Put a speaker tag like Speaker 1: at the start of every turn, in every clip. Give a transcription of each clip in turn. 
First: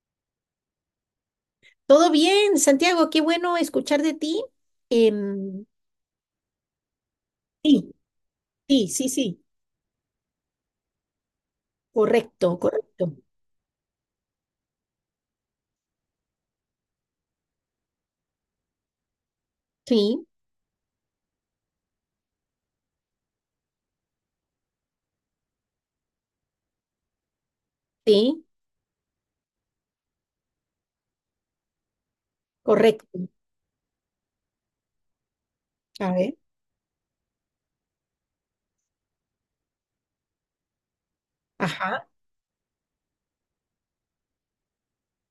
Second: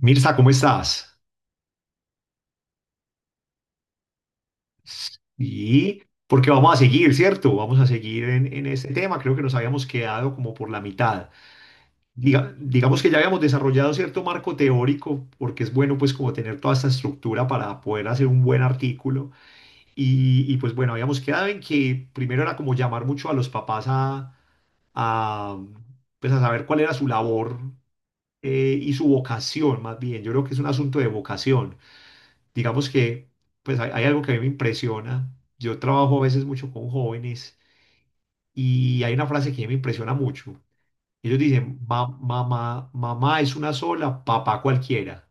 Speaker 1: Mirza, ¿cómo estás?
Speaker 2: Todo bien, Santiago, qué bueno escuchar de ti. Em,
Speaker 1: Y porque vamos a seguir, ¿cierto? Vamos a
Speaker 2: sí,
Speaker 1: seguir en
Speaker 2: sí,
Speaker 1: este
Speaker 2: sí,
Speaker 1: tema. Creo que
Speaker 2: sí,
Speaker 1: nos habíamos quedado como por la mitad.
Speaker 2: correcto,
Speaker 1: Digamos que
Speaker 2: correcto.
Speaker 1: ya habíamos desarrollado cierto marco teórico, porque es bueno pues como tener toda esta estructura para poder hacer un buen artículo.
Speaker 2: Sí,
Speaker 1: Pues bueno, habíamos quedado en que primero era como llamar mucho a los papás a, pues a saber cuál era su labor,
Speaker 2: sí,
Speaker 1: y su vocación más bien. Yo creo que es un asunto de vocación, digamos
Speaker 2: correcto.
Speaker 1: que pues hay algo que a mí me impresiona. Yo
Speaker 2: A
Speaker 1: trabajo a
Speaker 2: ver,
Speaker 1: veces mucho con jóvenes y hay una frase que me impresiona mucho. Ellos dicen,
Speaker 2: ajá.
Speaker 1: Mamá, mamá es una sola, papá cualquiera".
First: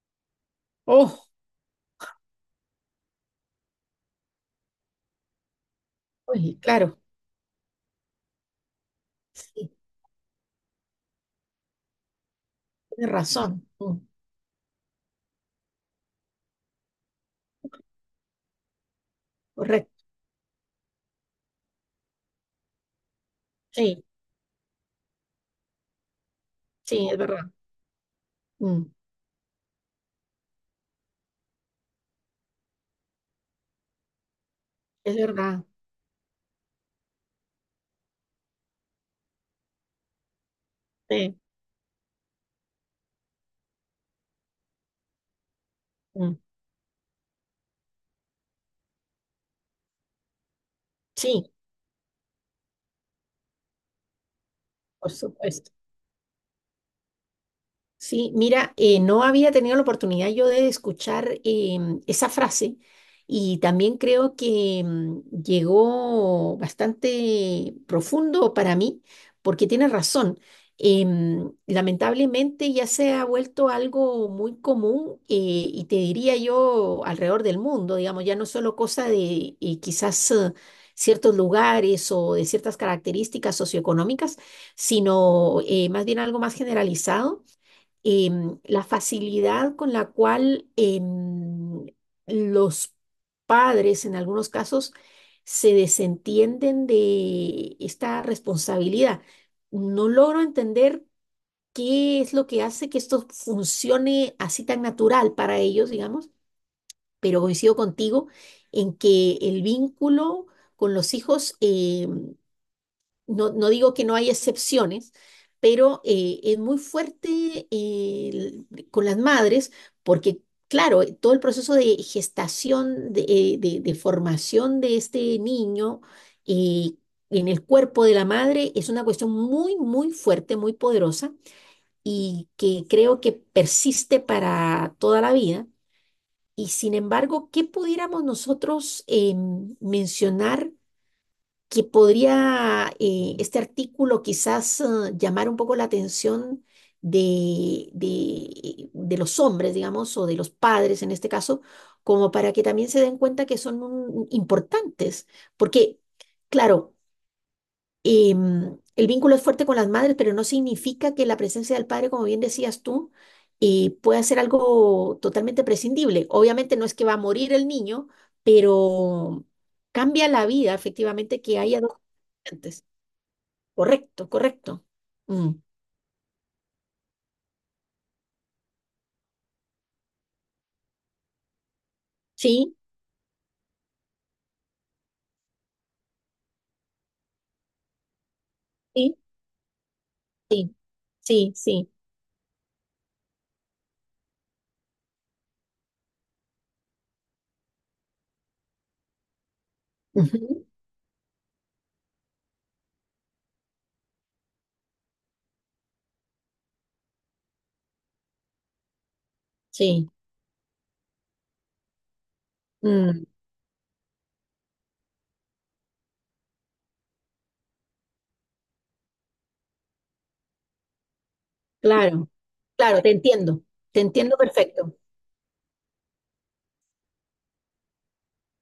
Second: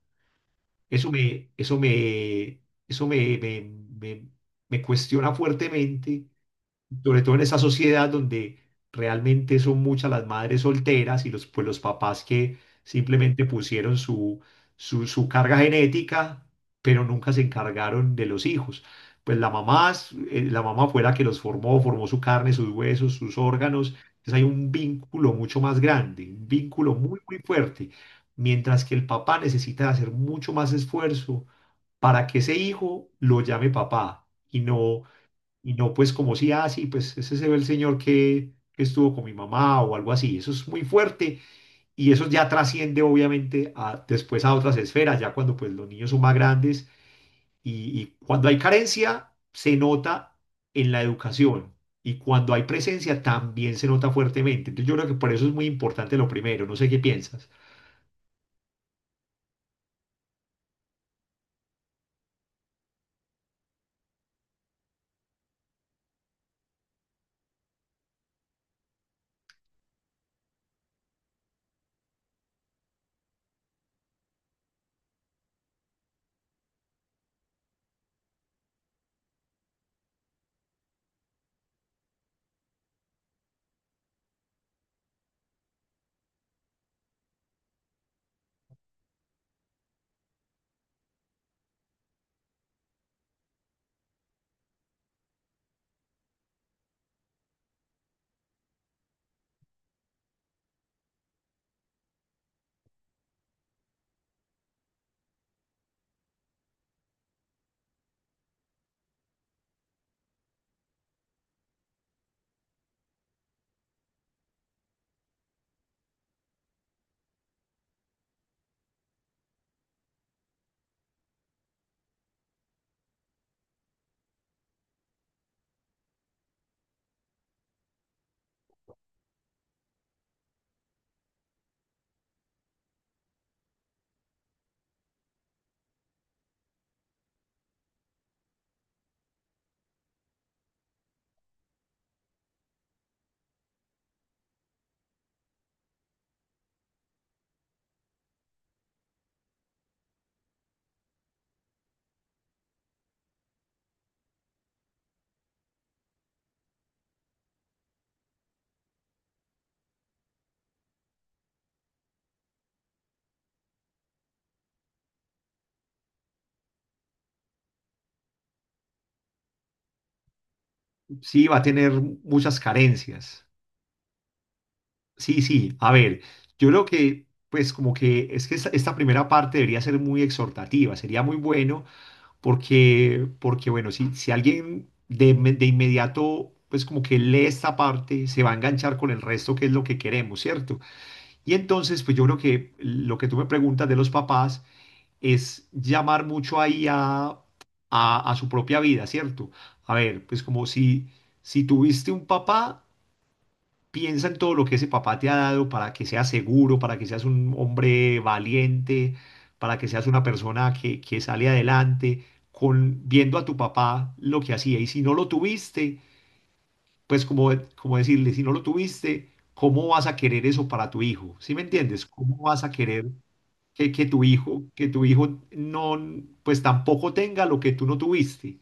Speaker 1: Eso
Speaker 2: Oh,
Speaker 1: me, eso me, eso me, me, me, me cuestiona fuertemente,
Speaker 2: uy, claro,
Speaker 1: sobre todo en esa sociedad donde realmente
Speaker 2: sí,
Speaker 1: son muchas las madres solteras y los, pues los papás que
Speaker 2: tienes
Speaker 1: simplemente
Speaker 2: razón.
Speaker 1: pusieron
Speaker 2: Mm,
Speaker 1: su carga genética, pero nunca se encargaron de los hijos. Pues la mamá,
Speaker 2: correcto,
Speaker 1: es- eh, la mamá fue la que los formó, formó su carne, sus huesos, sus órganos.
Speaker 2: sí,
Speaker 1: Entonces hay un vínculo mucho más grande, un vínculo
Speaker 2: sí, es
Speaker 1: muy, muy
Speaker 2: verdad.
Speaker 1: fuerte. Mientras
Speaker 2: Mm,
Speaker 1: que el papá necesita hacer mucho más esfuerzo para que ese hijo lo llame papá y no,
Speaker 2: es verdad.
Speaker 1: pues, como si, ah, sí, pues ese se ve, el señor que estuvo con mi mamá o algo así. Eso es muy
Speaker 2: Sí,
Speaker 1: fuerte, y eso ya trasciende obviamente a, después a otras esferas, ya cuando pues los niños son más
Speaker 2: mm,
Speaker 1: grandes cuando hay carencia se nota en la
Speaker 2: sí,
Speaker 1: educación, y cuando hay presencia también se nota fuertemente. Entonces yo creo
Speaker 2: por
Speaker 1: que por eso es muy
Speaker 2: supuesto.
Speaker 1: importante lo primero, no sé qué piensas.
Speaker 2: Sí, mira, no había tenido la oportunidad yo de escuchar esa frase y también creo que llegó bastante profundo para mí porque tienes razón. Lamentablemente ya se ha vuelto algo muy común y te diría yo alrededor del mundo, digamos, ya no solo cosa de quizás ciertos lugares o de ciertas características socioeconómicas, sino más bien algo más generalizado la facilidad con la cual los padres, en algunos casos, se desentienden de esta responsabilidad. No logro entender qué es lo que hace que esto funcione así tan natural para ellos, digamos, pero coincido contigo en que el vínculo con los hijos no, no digo que no hay excepciones, pero es muy fuerte con las madres porque, claro, todo el proceso de gestación, de formación de este niño eh, en el cuerpo de la madre es una cuestión muy, muy fuerte, muy poderosa y que creo que persiste para toda la vida. Y sin embargo, ¿qué pudiéramos nosotros mencionar? Que podría este artículo quizás llamar un poco la atención de los hombres, digamos, o de los padres en este caso, como para que también se den cuenta que son importantes, porque, claro, eh, el vínculo es fuerte con las madres, pero no significa que la presencia del padre, como bien decías tú, pueda ser algo totalmente prescindible. Obviamente no es que va a morir el niño, pero cambia la vida efectivamente
Speaker 1: Sí, va
Speaker 2: que
Speaker 1: a
Speaker 2: haya
Speaker 1: tener
Speaker 2: dos
Speaker 1: muchas
Speaker 2: antes.
Speaker 1: carencias.
Speaker 2: Correcto, correcto.
Speaker 1: Sí,
Speaker 2: Mm.
Speaker 1: sí, a ver, yo creo que, pues como que, es que esta primera parte debería ser muy exhortativa, sería muy bueno,
Speaker 2: Sí,
Speaker 1: porque, bueno, si alguien de inmediato pues como que lee esta parte, se va a enganchar con
Speaker 2: sí,
Speaker 1: el resto, que es lo que queremos,
Speaker 2: sí,
Speaker 1: ¿cierto?
Speaker 2: sí,
Speaker 1: Y
Speaker 2: sí.
Speaker 1: entonces, pues yo creo que lo que tú me preguntas de los papás es llamar mucho ahí a su propia vida, ¿cierto? A ver, pues como
Speaker 2: Ujú,
Speaker 1: si tuviste un papá, piensa en todo lo que ese papá te ha dado, para que seas seguro, para que seas un hombre valiente, para que seas
Speaker 2: sí,
Speaker 1: una persona que sale adelante, con,
Speaker 2: mm,
Speaker 1: viendo a tu papá lo que hacía. Y si no lo tuviste, pues como, como decirle, si no lo tuviste, ¿cómo vas a querer eso para tu hijo? ¿Sí me entiendes?
Speaker 2: claro,
Speaker 1: ¿Cómo vas a
Speaker 2: claro,
Speaker 1: querer que,
Speaker 2: te
Speaker 1: que tu
Speaker 2: entiendo
Speaker 1: hijo, que
Speaker 2: perfecto.
Speaker 1: tu hijo no, pues tampoco tenga lo que tú no tuviste?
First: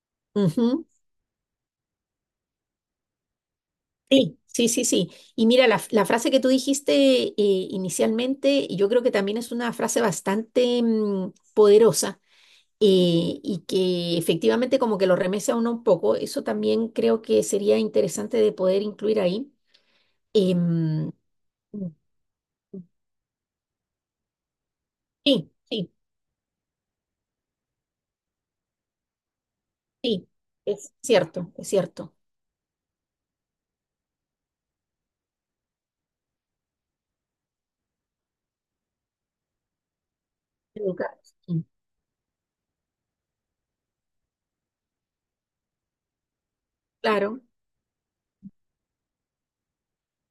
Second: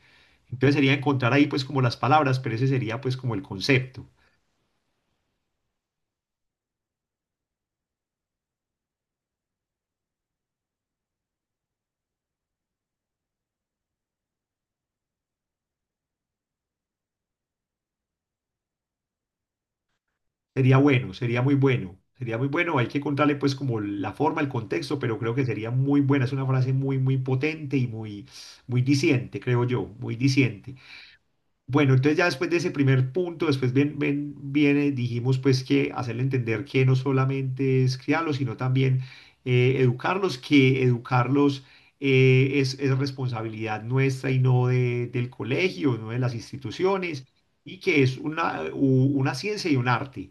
Speaker 1: Entonces
Speaker 2: Ujú.
Speaker 1: sería encontrar ahí pues como las palabras, pero ese sería pues como el concepto.
Speaker 2: Sí, sí, sí, sí. Y mira, la frase que tú dijiste inicialmente, y yo creo que también es una frase bastante poderosa y que efectivamente como que lo remece a uno un poco. Eso también creo que sería interesante de poder incluir ahí.
Speaker 1: Sería
Speaker 2: Em,
Speaker 1: bueno, sería muy bueno, sería muy bueno. Hay que contarle pues como la forma, el contexto, pero creo que
Speaker 2: sí,
Speaker 1: sería
Speaker 2: sí,
Speaker 1: muy buena. Es una frase muy, muy potente y muy, muy diciente, creo yo, muy
Speaker 2: sí,
Speaker 1: diciente.
Speaker 2: es cierto, es
Speaker 1: Bueno,
Speaker 2: cierto.
Speaker 1: entonces ya después de ese primer punto, después viene, dijimos pues que hacerle entender que no solamente es criarlos, sino también educarlos, que
Speaker 2: Educar,
Speaker 1: educarlos,
Speaker 2: sí,
Speaker 1: es responsabilidad nuestra y del colegio, no de las instituciones,
Speaker 2: claro,
Speaker 1: y que es una ciencia y un arte,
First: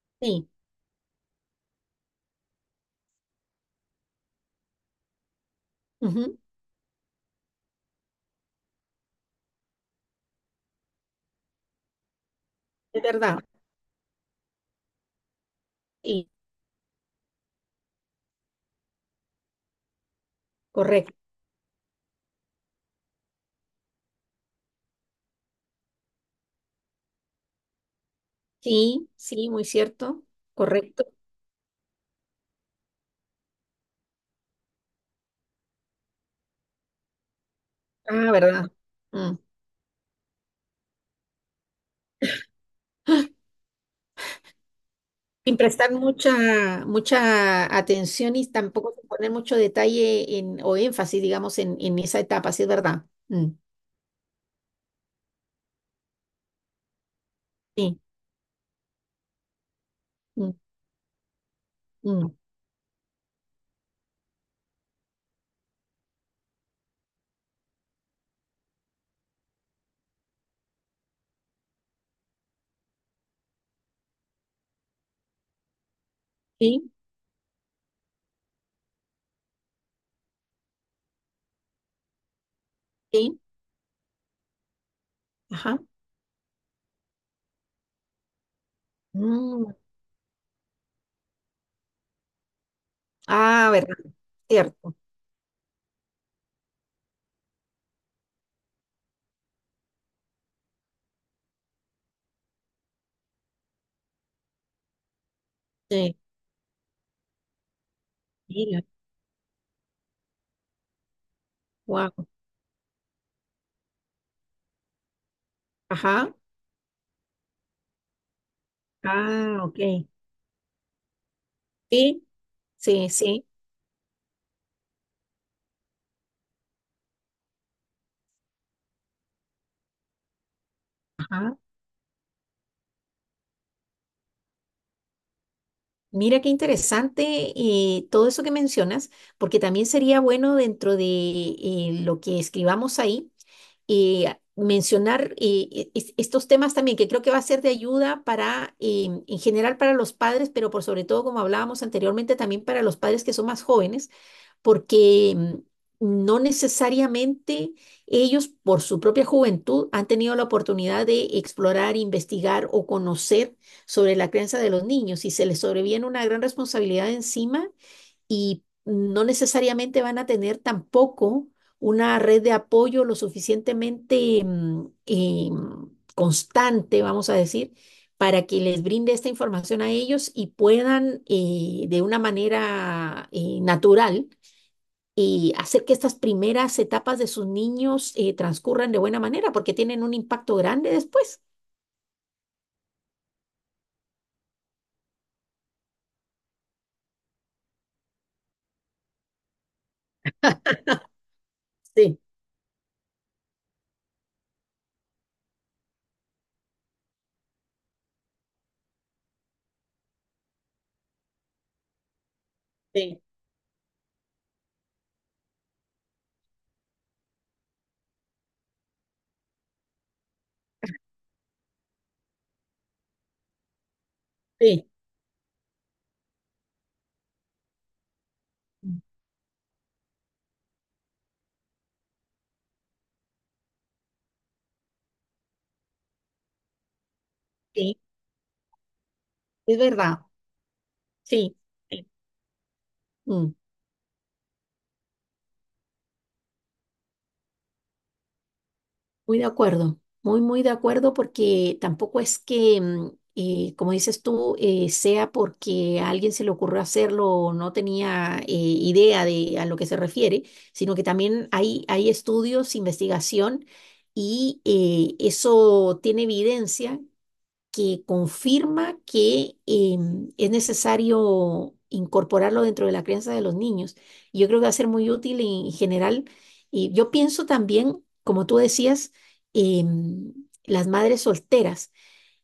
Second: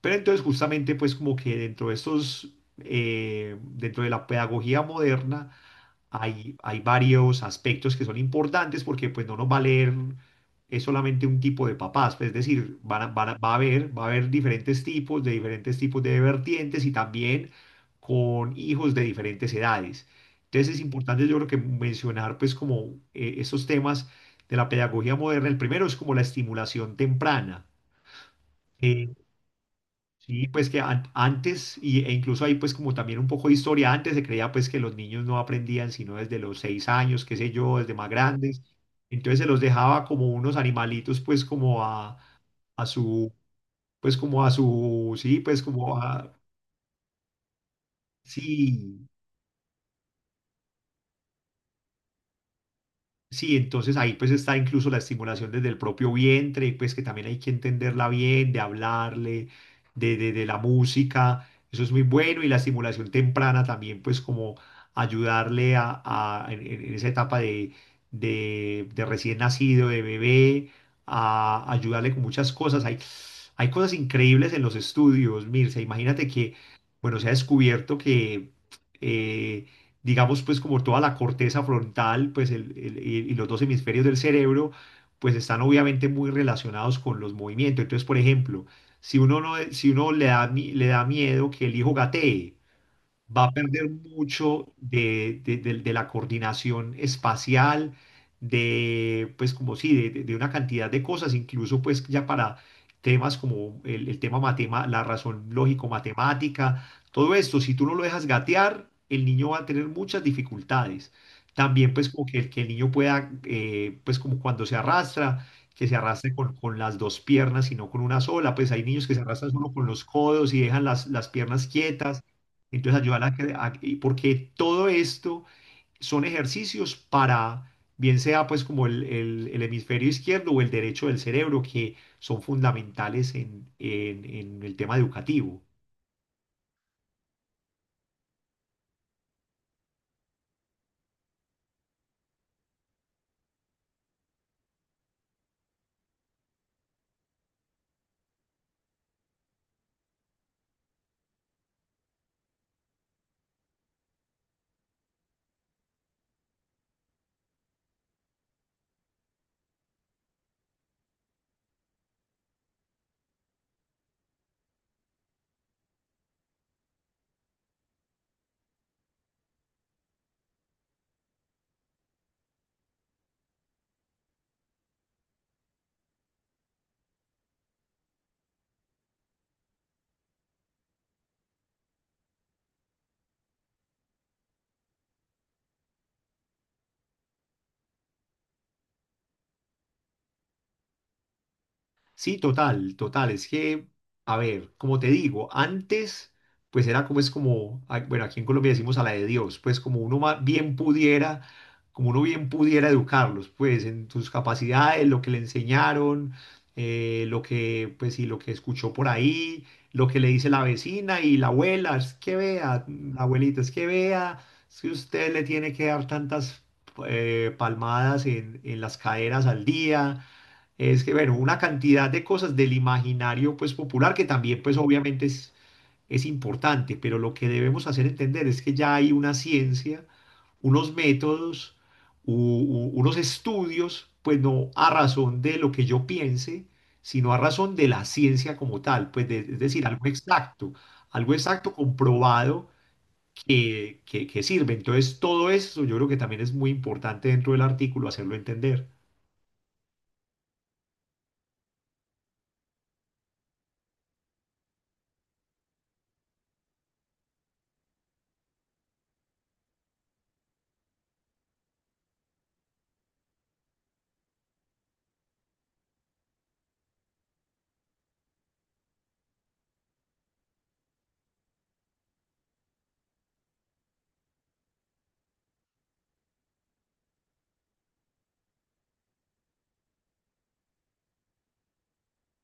Speaker 1: pero entonces
Speaker 2: sí,
Speaker 1: justamente pues como que dentro de la pedagogía moderna
Speaker 2: ujú,
Speaker 1: hay varios aspectos que son importantes, porque pues no nos va a leer es solamente un tipo de papás, pues, es decir, van
Speaker 2: es
Speaker 1: a- van a-
Speaker 2: verdad,
Speaker 1: va a haber diferentes tipos de
Speaker 2: sí,
Speaker 1: vertientes y también con hijos de diferentes edades. Entonces es
Speaker 2: correcto.
Speaker 1: importante, yo creo, que mencionar pues como esos temas de la pedagogía moderna. El primero es como la estimulación temprana.
Speaker 2: Sí, sí, muy cierto,
Speaker 1: Sí, pues que
Speaker 2: correcto.
Speaker 1: y, incluso ahí pues como también un poco de historia, antes se creía pues que los niños no aprendían sino desde los 6 años, qué sé yo, desde más
Speaker 2: Ah,
Speaker 1: grandes.
Speaker 2: verdad. Mm.
Speaker 1: Entonces se los dejaba como unos animalitos, pues como a su, pues como a su, sí,
Speaker 2: Sin
Speaker 1: pues
Speaker 2: prestar
Speaker 1: como a,
Speaker 2: mucha, mucha atención y tampoco
Speaker 1: sí,
Speaker 2: sin poner mucho detalle en, o énfasis, digamos, en esa etapa, sí es verdad. Mm,
Speaker 1: sí, entonces ahí pues está incluso la estimulación desde el propio vientre, pues que también hay que
Speaker 2: sí,
Speaker 1: entenderla bien, de hablarle, de
Speaker 2: mm,
Speaker 1: la música, eso es muy
Speaker 2: mm,
Speaker 1: bueno, y la estimulación temprana también pues como ayudarle a, en esa etapa de recién nacido, de bebé, a ayudarle con muchas cosas. Hay cosas increíbles en los estudios, Mirce, imagínate que,
Speaker 2: sí,
Speaker 1: bueno, se ha descubierto que... eh, digamos, pues como toda la corteza frontal, pues y
Speaker 2: sí,
Speaker 1: los dos hemisferios del cerebro, pues están
Speaker 2: ajá.
Speaker 1: obviamente muy relacionados con los movimientos. Entonces, por ejemplo, si uno no,
Speaker 2: Mm,
Speaker 1: si uno le da, le da miedo que el hijo gatee, va a
Speaker 2: ah,
Speaker 1: perder
Speaker 2: verdad,
Speaker 1: mucho
Speaker 2: cierto.
Speaker 1: de, de la coordinación espacial, de, pues como sí, de una cantidad de cosas, incluso pues ya para temas como la razón
Speaker 2: Sí,
Speaker 1: lógico-matemática. Todo esto, si tú no lo dejas
Speaker 2: mira,
Speaker 1: gatear, el niño va a tener muchas dificultades. También pues
Speaker 2: wow.
Speaker 1: como que, que el niño pueda, pues como cuando se arrastra, que se
Speaker 2: Ajá,
Speaker 1: arrastre con las dos piernas y no con una sola, pues hay niños que se arrastran
Speaker 2: ah,
Speaker 1: solo
Speaker 2: ok.
Speaker 1: con los codos y dejan las piernas quietas.
Speaker 2: Sí,
Speaker 1: Entonces
Speaker 2: sí,
Speaker 1: ayúdala a
Speaker 2: sí,
Speaker 1: que, y porque todo esto son ejercicios para, bien sea pues como el hemisferio izquierdo o el derecho del
Speaker 2: ajá.
Speaker 1: cerebro, que son fundamentales en el tema educativo.
Speaker 2: Mira qué interesante todo eso que mencionas, porque también sería bueno dentro de lo que escribamos ahí y mencionar estos temas también, que creo que va a ser de ayuda para, en general para los padres, pero por sobre todo, como hablábamos anteriormente, también para los padres que son más jóvenes, porque no necesariamente ellos, por su propia juventud, han tenido la oportunidad de explorar, investigar o conocer sobre la crianza de los niños y se les sobreviene una gran responsabilidad encima y no necesariamente van a tener tampoco una red de apoyo lo suficientemente constante, vamos a decir, para que les brinde esta información a ellos y puedan de una manera natural y hacer que estas primeras etapas de sus niños transcurran de buena manera, porque tienen un impacto grande después.
Speaker 1: Sí, total, total. Es que, a ver, como te digo, antes, pues era como es como, ah, bueno, aquí en Colombia decimos a la de Dios, pues como uno bien pudiera, como
Speaker 2: Sí,
Speaker 1: uno bien pudiera educarlos, pues en sus capacidades, lo que le enseñaron, lo que, pues sí, lo que escuchó por ahí, lo que le dice la vecina y la abuela, es que vea,
Speaker 2: sí,
Speaker 1: la abuelita, es que vea, si usted le tiene que dar tantas palmadas en las caderas al día, es que, bueno, una cantidad de cosas del imaginario pues popular que también pues
Speaker 2: sí.
Speaker 1: obviamente es importante, pero lo que debemos hacer entender es que ya hay una ciencia, unos métodos, unos estudios, pues no a razón de lo que yo piense, sino a razón de
Speaker 2: Sí,
Speaker 1: la ciencia como tal, pues es
Speaker 2: es
Speaker 1: decir,
Speaker 2: verdad.
Speaker 1: algo
Speaker 2: Sí.
Speaker 1: exacto
Speaker 2: Sí.
Speaker 1: comprobado
Speaker 2: Mm.
Speaker 1: que sirve. Entonces, todo eso yo creo que también es muy importante dentro del artículo hacerlo entender.
Speaker 2: Muy de acuerdo, muy, muy de acuerdo, porque tampoco es que, como dices tú, sea porque a alguien se le ocurrió hacerlo o no tenía idea de a lo que se refiere, sino que también hay estudios, investigación, y eso tiene evidencia que confirma que es necesario incorporarlo dentro de la crianza de los niños. Y yo creo que va a ser muy útil en general. Y yo pienso también, como tú decías, em, las madres solteras,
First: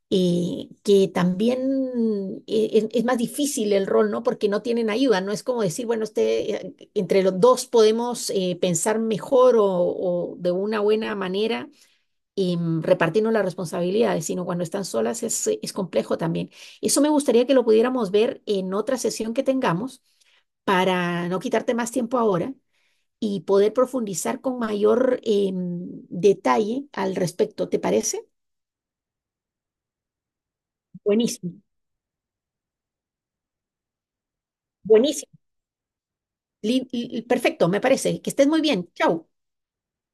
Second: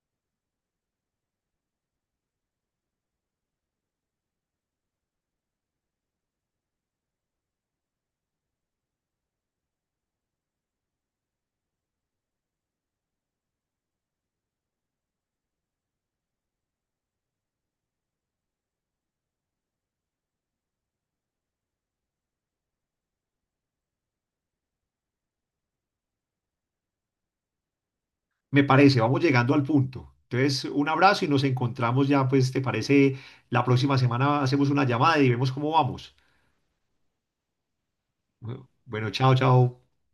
Speaker 2: que también es más difícil el rol, ¿no? Porque no tienen ayuda. No es como decir, bueno, este, entre los dos podemos pensar mejor o de una buena manera y repartirnos las responsabilidades, sino cuando están solas es complejo también. Eso me gustaría que lo pudiéramos ver en otra sesión que tengamos para no quitarte más tiempo ahora y poder profundizar con mayor detalle al respecto. ¿Te parece?
Speaker 1: Me parece, vamos llegando al punto. Entonces, un abrazo y nos
Speaker 2: Buenísimo,
Speaker 1: encontramos ya, pues, ¿te parece? La próxima semana hacemos una llamada y
Speaker 2: buenísimo.
Speaker 1: vemos cómo vamos.
Speaker 2: Perfecto, me parece. Que estés muy bien.
Speaker 1: Bueno,
Speaker 2: Chao.
Speaker 1: chao, chao.